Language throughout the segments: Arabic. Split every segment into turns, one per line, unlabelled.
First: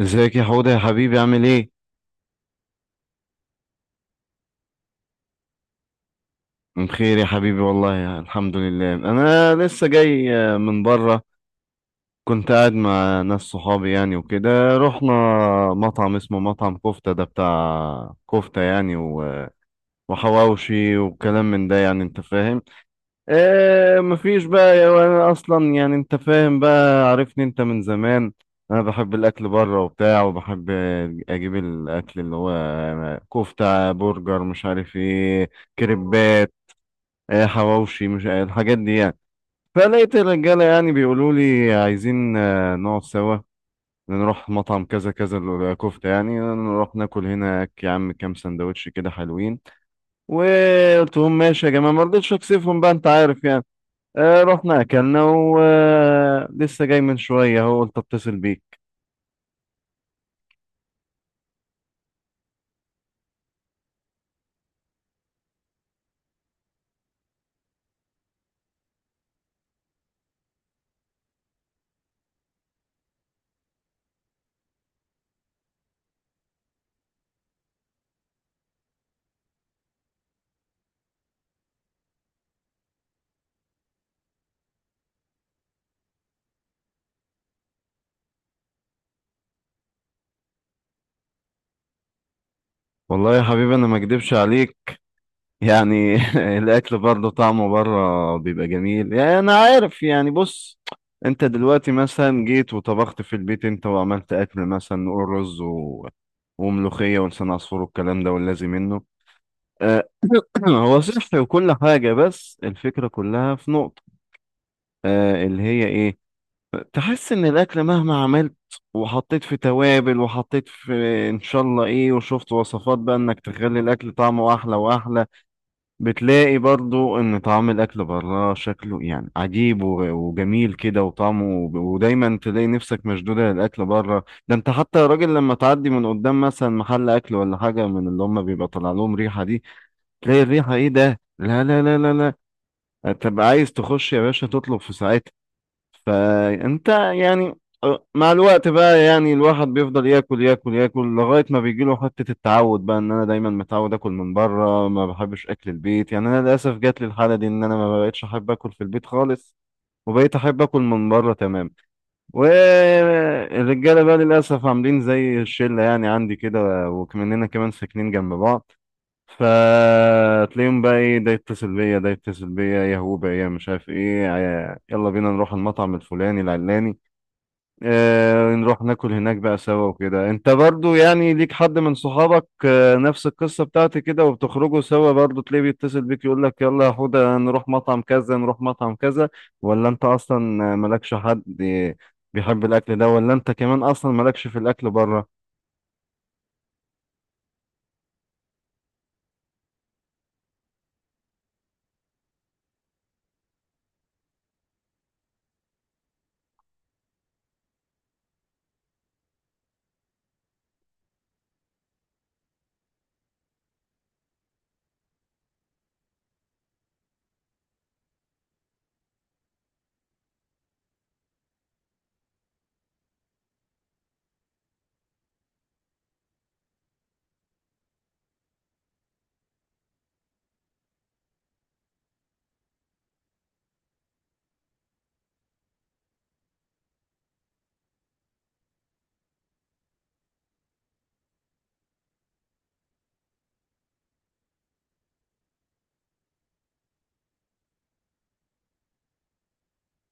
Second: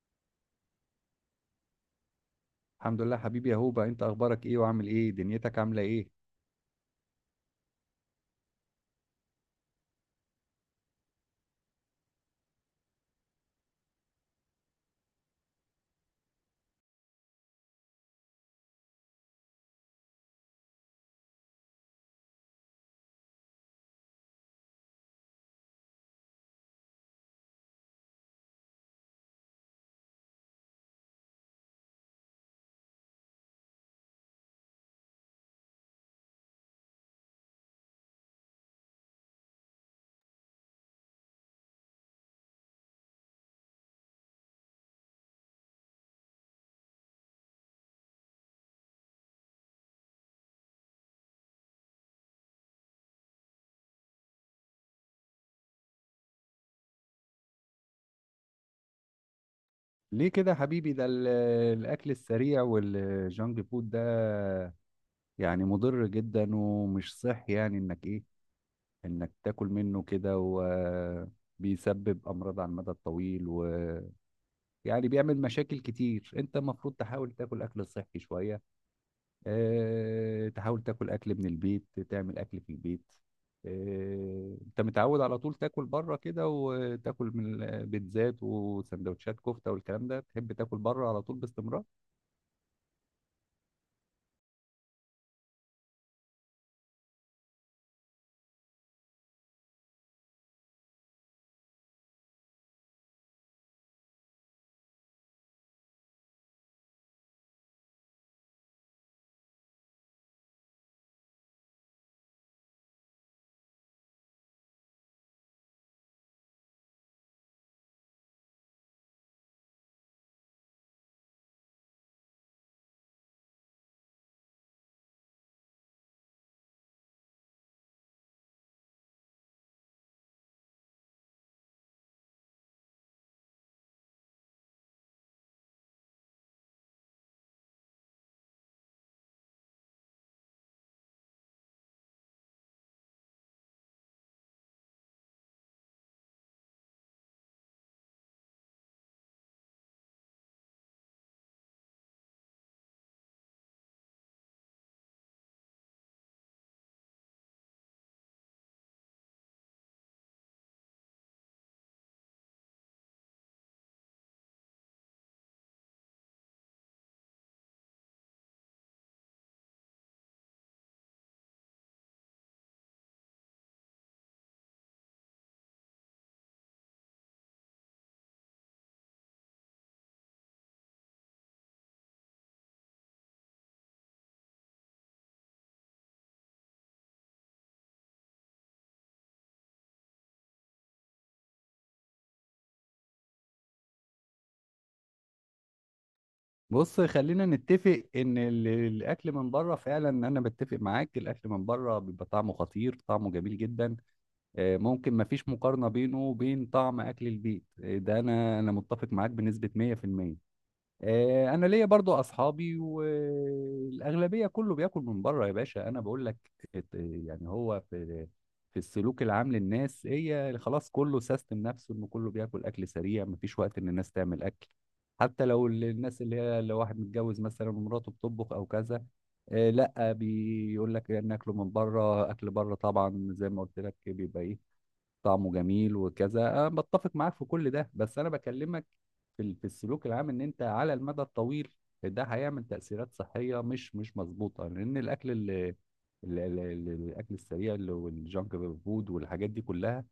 ازيك يا حوده يا حبيبي؟ عامل ايه؟
الحمد لله حبيبي يا هوبا، انت اخبارك ايه وعامل ايه؟ دنيتك عامله ايه؟
بخير يا حبيبي والله، الحمد لله. انا لسه جاي من بره. كنت قاعد مع ناس صحابي يعني وكده. رحنا مطعم اسمه مطعم كفتة، ده بتاع كفتة يعني وحواوشي وكلام من ده، يعني انت فاهم. آه، مفيش بقى وانا اصلا يعني انت فاهم بقى، عارفني انت من زمان. انا بحب الاكل بره وبتاع، وبحب اجيب الاكل اللي هو كفتة، برجر، مش عارف ايه، كريبات، آه، حواوشي، مش الحاجات دي يعني. فلقيت الرجالة يعني بيقولوا لي عايزين نقعد سوا، نروح مطعم كذا كذا الكفتة يعني، نروح ناكل هناك يا عم كام سندوتش كده حلوين. وقلت لهم ماشي يا جماعة، ما رضيتش اكسفهم بقى، انت عارف يعني. رحنا اكلنا ولسه جاي من شويه، هو قلت اتصل بيك.
ليه كده حبيبي؟ الاكل السريع والجانك فود ده يعني مضر جدا ومش صحي، يعني انك انك تاكل منه كده وبيسبب امراض على المدى الطويل، ويعني بيعمل مشاكل كتير. انت المفروض تحاول تاكل اكل صحي شويه، تحاول تاكل اكل من البيت، تعمل اكل في البيت. انت متعود على طول تاكل بره كده وتاكل من البيتزات وسندوتشات كفته والكلام ده، تحب تاكل بره على طول باستمرار.
والله يا حبيبي انا ما اكدبش عليك يعني الاكل برضه طعمه بره بيبقى جميل، يعني انا عارف يعني. بص، انت دلوقتي مثلا جيت وطبخت في البيت انت، وعملت اكل مثلا نقول رز وملوخيه ولسان عصفور والكلام ده واللازم منه، آه، هو صحي وكل حاجه، بس الفكره كلها في نقطه، آه، اللي هي ايه؟ تحس ان الاكل مهما عملت وحطيت في توابل وحطيت في ان شاء الله ايه، وشفت وصفات بقى انك تخلي الاكل طعمه احلى واحلى، بتلاقي برضو ان طعم الاكل بره شكله يعني عجيب وجميل كده وطعمه. ودايما تلاقي نفسك مشدودة للاكل بره ده. انت حتى يا راجل لما تعدي من قدام مثلا محل اكل ولا حاجة من اللي هم، بيبقى طالع لهم ريحة دي، تلاقي الريحة ايه ده، لا لا لا لا، لا تبقى عايز تخش يا باشا تطلب في ساعتها. فانت يعني مع الوقت بقى يعني الواحد بيفضل ياكل ياكل ياكل لغاية ما بيجيله حتة التعود بقى، ان انا دايما متعود اكل من بره، ما بحبش اكل البيت. يعني انا للاسف جات لي الحالة دي ان انا ما بقتش احب اكل في البيت خالص، وبقيت احب اكل من بره، تمام. والرجالة بقى للاسف عاملين زي الشلة يعني عندي كده، وكمننا كمان ساكنين جنب بعض، فتلاقيهم بقى ايه، ده يتصل بيا، ده يتصل بيا، يا هو بقى، يا مش عارف ايه، يلا بينا نروح المطعم الفلاني العلاني، آه، نروح ناكل هناك بقى سوا وكده. انت برضو يعني ليك حد من صحابك، آه، نفس القصة بتاعتي كده، وبتخرجوا سوا برضو تلاقيه بيتصل بيك يقول لك يلا يا حودة نروح مطعم كذا، نروح مطعم كذا؟ ولا انت اصلا مالكش حد بيحب الاكل ده؟ ولا انت كمان اصلا مالكش في الاكل بره؟
بص، خلينا نتفق ان الاكل من بره فعلا، انا بتفق معاك، الاكل من بره بيبقى طعمه خطير، طعمه جميل جدا. ممكن ما فيش مقارنه بينه وبين طعم اكل البيت. ده انا متفق معاك بنسبه 100%. انا ليا برضو اصحابي والاغلبيه كله بياكل من بره يا باشا. انا بقول لك، يعني هو في السلوك العام للناس، هي خلاص كله سيستم نفسه، انه كله بياكل اكل سريع، مفيش وقت ان الناس تعمل اكل. حتى لو الناس اللي هي، لو واحد متجوز مثلا ومراته بتطبخ او كذا، لا بيقول لك ناكله من بره. اكل بره طبعا زي ما قلت لك بيبقى ايه، طعمه جميل وكذا. أنا بتفق معاك في كل ده، بس أنا بكلمك في في السلوك العام، إن أنت على المدى الطويل ده هيعمل تأثيرات صحية مش مظبوطة. لأن الأكل اللي الاكل السريع والجانك فود والحاجات دي كلها،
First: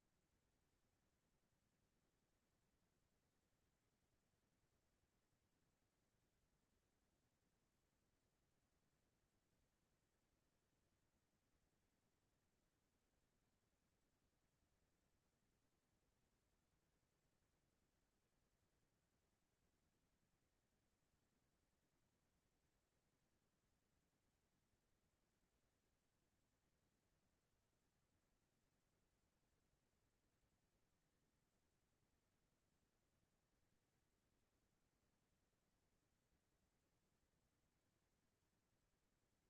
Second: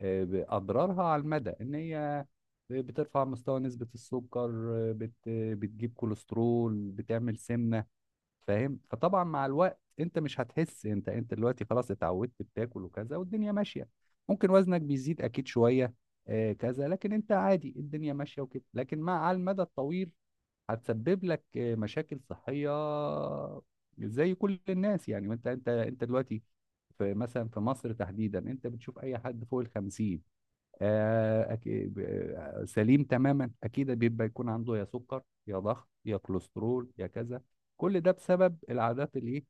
اضرارها على المدى ان هي بترفع مستوى نسبة السكر. آه، بت بتجيب كوليسترول، بتعمل سمنة، فاهم؟ فطبعا مع الوقت انت مش هتحس. انت دلوقتي خلاص اتعودت بتاكل وكذا والدنيا ماشيه، ممكن وزنك بيزيد اكيد شويه آه كذا، لكن انت عادي، الدنيا ماشيه وكده. لكن على المدى الطويل هتسبب لك مشاكل صحيه زي كل الناس يعني. وانت انت انت دلوقتي مثلا في مصر تحديدا، انت بتشوف اي حد فوق ال 50 آه، أكي- ب- سليم تماما، اكيد بيبقى يكون عنده يا سكر يا ضغط يا كوليسترول يا كذا. كل ده بسبب العادات الايه،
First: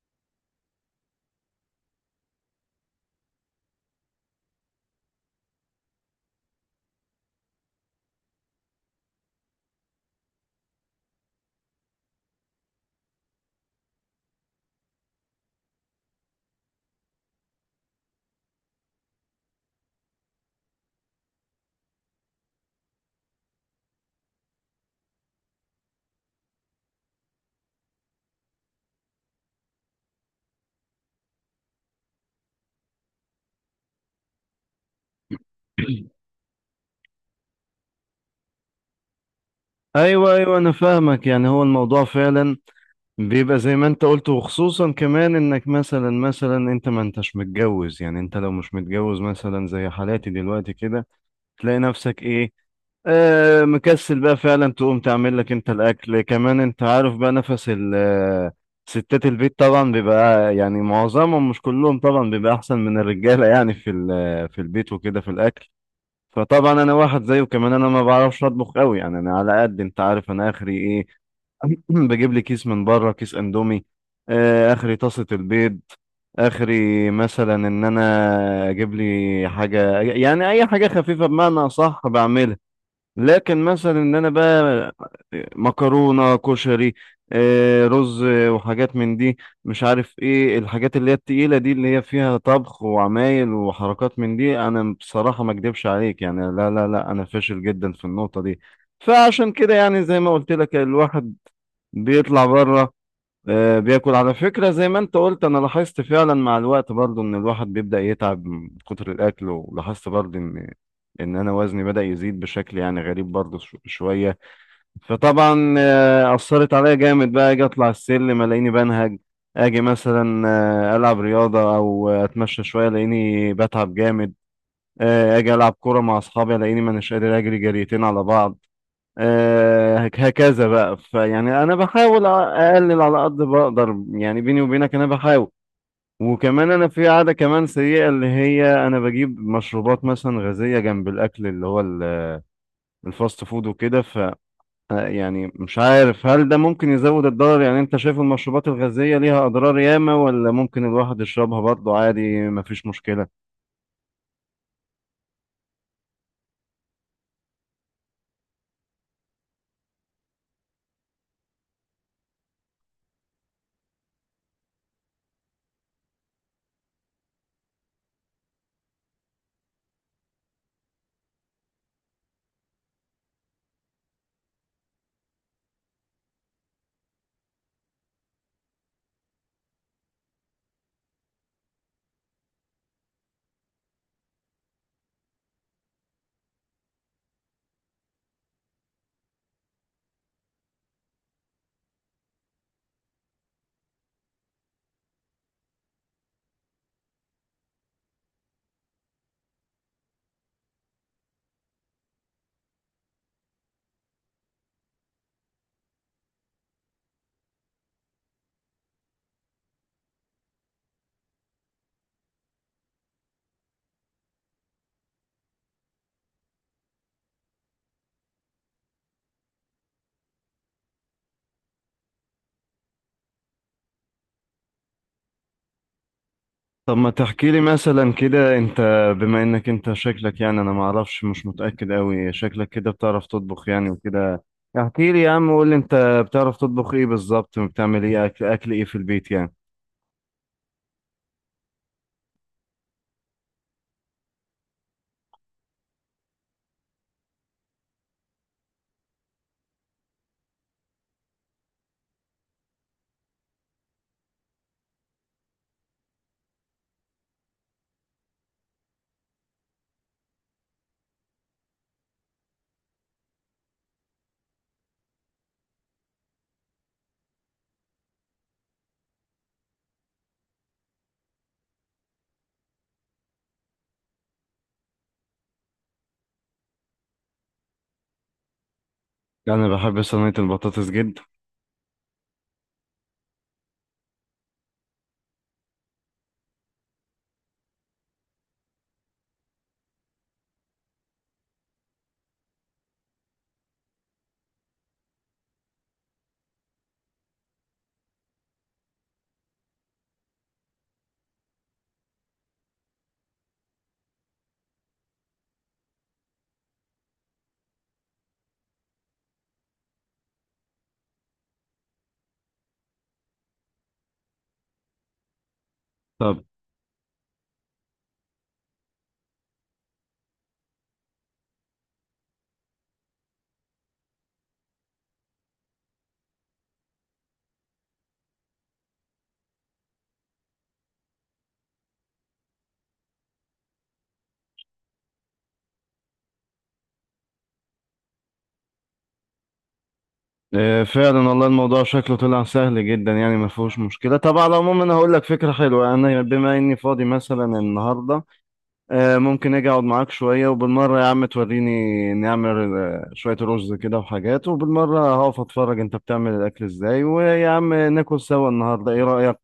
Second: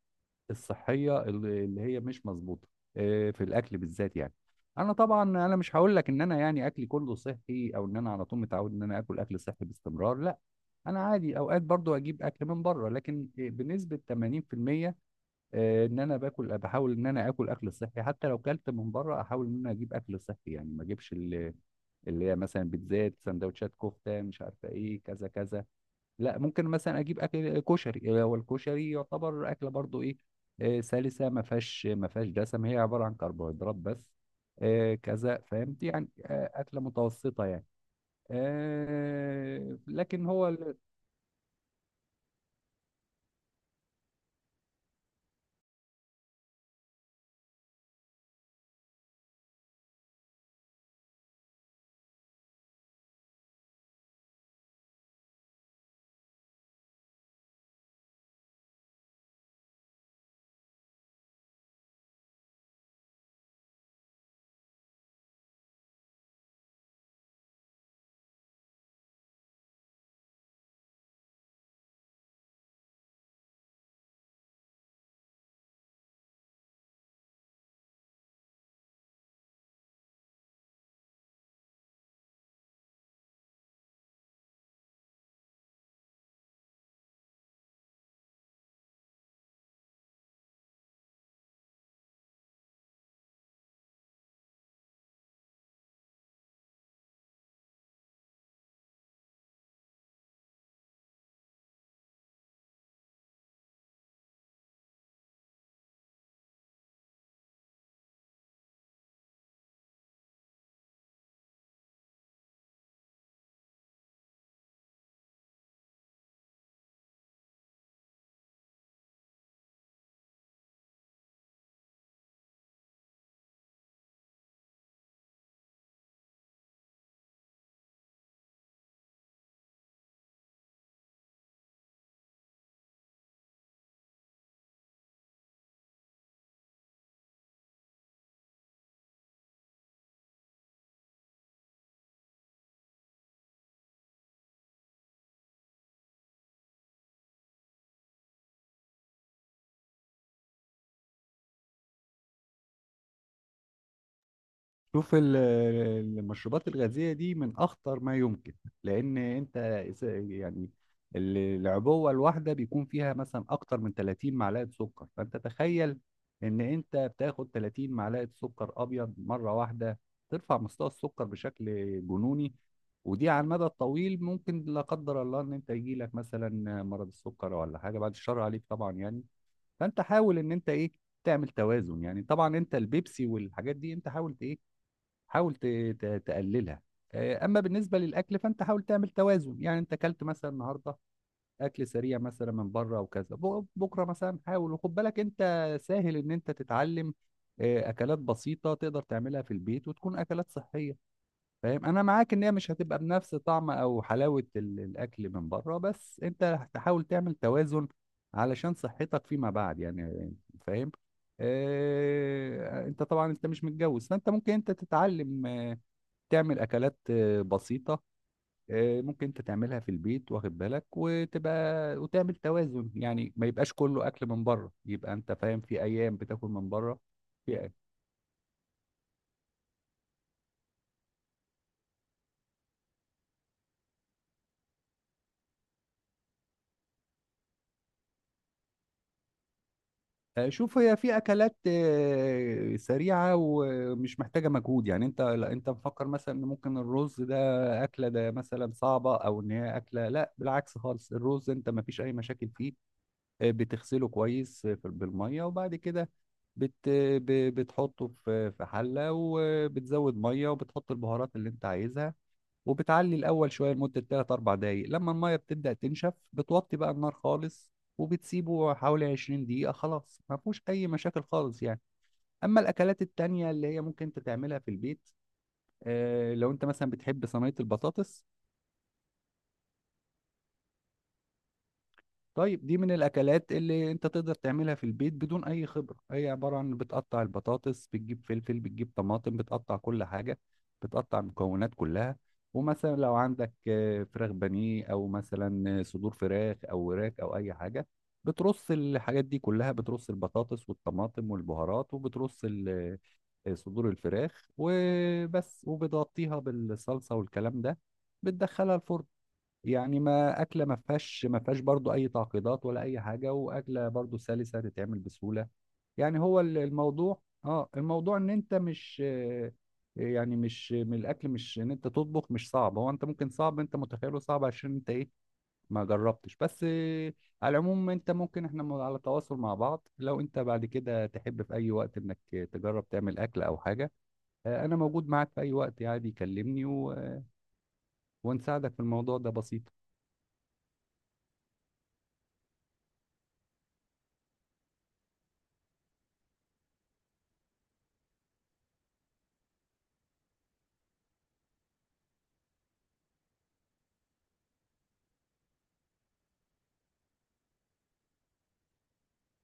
الصحيه اللي هي مش مظبوطه، في الاكل بالذات يعني. انا طبعا انا مش هقول لك ان انا يعني اكلي كله صحي، او ان انا على طول متعود ان انا اكل اكل صحي باستمرار، لا. انا عادي اوقات برضو اجيب اكل من بره، لكن بنسبه 80% ان انا باكل، بحاول ان انا اكل اكل صحي. حتى لو كلت من بره، احاول ان انا اجيب اكل صحي يعني، ما اجيبش اللي هي مثلا بيتزات سندوتشات كفته مش عارفه ايه كذا كذا. لا، ممكن مثلا اجيب اكل كشري. هو الكشري يعتبر اكله برضو ايه، سلسه، ما فيهاش دسم، هي عباره عن كربوهيدرات بس آه، كذا فهمت يعني، اكله متوسطه يعني. آه، لكن
ايوه
هو
ايوه، انا فاهمك. يعني هو الموضوع فعلا بيبقى زي ما انت قلت، وخصوصا كمان انك مثلا، انت ما انتش متجوز. يعني انت لو مش متجوز مثلا زي حالاتي دلوقتي كده، تلاقي نفسك ايه، آه، مكسل بقى فعلا تقوم تعمل لك انت الاكل. كمان انت عارف بقى نفس ال ستات البيت طبعا بيبقى يعني معظمهم، مش كلهم طبعا، بيبقى احسن من الرجاله يعني في آه، في البيت وكده في الاكل. فطبعا انا واحد زيه كمان، انا ما بعرفش اطبخ قوي يعني. انا على قد انت عارف، انا اخري ايه، بجيب لي كيس من بره، كيس اندومي، آه، اخري طاسة البيض، اخري مثلا ان انا اجيب لي حاجة يعني اي حاجة خفيفة بمعنى صح بعملها. لكن مثلا ان انا بقى مكرونة، كشري، آه، رز، آه، وحاجات من دي، مش عارف ايه الحاجات اللي هي التقيلة دي اللي هي فيها طبخ وعمايل وحركات من دي، انا بصراحة ما اكدبش عليك يعني، لا لا لا، انا فاشل جدا في النقطة دي. فعشان كده يعني زي ما قلت لك، الواحد بيطلع بره، آه، بياكل. على فكرة زي ما انت قلت، انا لاحظت فعلا مع الوقت برضو ان الواحد بيبدأ يتعب من كتر الاكل، ولاحظت برضو ان ان انا وزني بدأ يزيد بشكل يعني غريب برضو شوية. فطبعا آه، اثرت عليا جامد بقى، اجي اطلع السلم الاقيني بنهج، اجي مثلا آه، العب رياضة او اتمشى شوية الاقيني بتعب جامد، آه، اجي العب كورة مع اصحابي الاقيني ما أناش قادر اجري جريتين على بعض، آه، هكذا بقى. فيعني انا بحاول اقلل على قد بقدر يعني، بيني وبينك انا بحاول. وكمان انا في عادة كمان سيئة اللي هي انا بجيب مشروبات مثلا غازية جنب الاكل اللي هو الفاست فود وكده، ف آه، يعني مش عارف هل ده ممكن يزود الضرر؟ يعني انت شايف المشروبات الغازية ليها اضرار ياما، ولا ممكن الواحد يشربها برضه عادي مفيش مشكلة؟
شوف المشروبات الغازية دي من أخطر ما يمكن. لأن يعني العبوة الواحدة بيكون فيها مثلا أكتر من 30 معلقة سكر. فأنت تخيل إن أنت بتاخد 30 معلقة سكر أبيض مرة واحدة، ترفع مستوى السكر بشكل جنوني. ودي على المدى الطويل ممكن لا قدر الله إن أنت يجيلك مثلا مرض السكر ولا حاجة، بعد الشر عليك طبعا يعني. فأنت حاول إن أنت إيه، تعمل توازن يعني. طبعا أنت البيبسي والحاجات دي أنت حاول إيه، حاول تقللها. اما بالنسبه للاكل، فانت حاول تعمل توازن. يعني انت اكلت مثلا النهارده اكل سريع مثلا من بره وكذا، بكره مثلا حاول وخد بالك، انت سهل ان انت تتعلم اكلات بسيطه تقدر تعملها في البيت وتكون اكلات صحيه. فاهم؟ انا معاك ان هي مش هتبقى بنفس طعم او حلاوه الاكل من بره، بس انت تحاول تعمل توازن علشان صحتك فيما بعد يعني، فاهم؟ انت طبعا انت مش متجوز، فانت ممكن انت تتعلم، تعمل اكلات بسيطه ممكن انت تعملها في البيت، واخد بالك، وتبقى وتعمل توازن، يعني ما يبقاش كله اكل من بره، يبقى انت فاهم، في ايام بتاكل من
طب
بره.
ما تحكي لي
في
مثلا كده انت، بما انك انت شكلك، يعني انا ما اعرفش، مش متأكد قوي، شكلك كده بتعرف تطبخ يعني وكده. احكي لي يا عم وقول لي انت بتعرف تطبخ ايه بالظبط، وبتعمل ايه اكل، اكل ايه في البيت يعني؟
آه، شوف، هي في اكلات سريعه ومش محتاجه مجهود يعني. انت لا، انت مفكر مثلا ان ممكن الرز ده اكله ده مثلا صعبه، او ان هي اكله، لا بالعكس خالص. الرز انت ما فيش اي مشاكل فيه، بتغسله كويس بالميه، وبعد كده بت بتحطه في حله، وبتزود ميه، وبتحط البهارات اللي انت عايزها، وبتعلي الاول شويه لمده 3 4 دقائق. لما الميه بتبدا تنشف، بتوطي بقى النار خالص، وبتسيبه حوالي 20 دقيقه، خلاص ما فيهوش اي مشاكل خالص يعني. اما الاكلات التانية اللي هي ممكن انت تعملها في البيت، لو انت مثلا بتحب صينيه البطاطس،
انا بحب صينية البطاطس جدا.
طيب دي من الاكلات اللي انت تقدر تعملها في البيت بدون اي خبره. هي عباره عن بتقطع البطاطس، بتجيب فلفل، بتجيب طماطم، بتقطع كل حاجه، بتقطع المكونات كلها. ومثلا لو عندك فراخ بانيه، او مثلا صدور فراخ او وراك او اي حاجه، بترص الحاجات دي كلها، بترص البطاطس والطماطم والبهارات، وبترص صدور الفراخ وبس، وبتغطيها بالصلصه والكلام ده، بتدخلها الفرن. يعني ما اكله ما فيهاش برضو اي تعقيدات ولا اي حاجه، واكله برضو سلسه تتعمل بسهوله يعني. هو
طب
الموضوع اه، الموضوع ان انت مش آه، يعني مش من الاكل، مش ان انت تطبخ مش صعب، هو انت ممكن صعب، انت متخيله صعب عشان انت ايه، ما جربتش. بس على العموم، انت ممكن، احنا على تواصل مع بعض، لو انت بعد كده تحب في اي وقت انك تجرب تعمل اكل او حاجه، انا موجود معاك في اي وقت، عادي كلمني، ونساعدك في الموضوع، ده بسيط.
اه، فعلا والله الموضوع شكله طلع سهل جدا يعني، ما فيهوش مشكلة. طب على العموم انا هقول لك فكرة حلوة، انا بما اني فاضي مثلا النهاردة، آه، ممكن اجي اقعد معاك شويه، وبالمره يا عم توريني نعمل آه، شويه رز كده وحاجات، وبالمره هقف اتفرج انت بتعمل الاكل ازاي، ويا عم ناكل سوا النهارده، ايه رايك؟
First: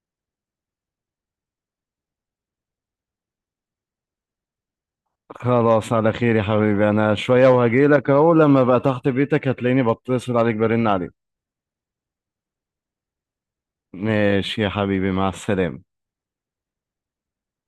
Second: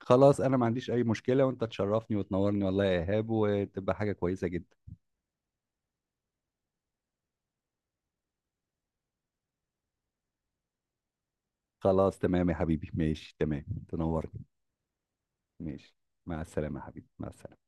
خلاص انا ما عنديش اي مشكلة، وانت تشرفني وتنورني والله يا ايهاب، وتبقى حاجة كويسة جدا.
خلاص، على خير يا حبيبي. انا شويه وهجيلك اهو، لما بقى تحت بيتك هتلاقيني بتصل عليك، برن عليك.
خلاص تمام يا حبيبي، ماشي تمام، تنورني.
ماشي يا حبيبي، مع السلامه.
ماشي، مع السلامة يا حبيبي، مع السلامة.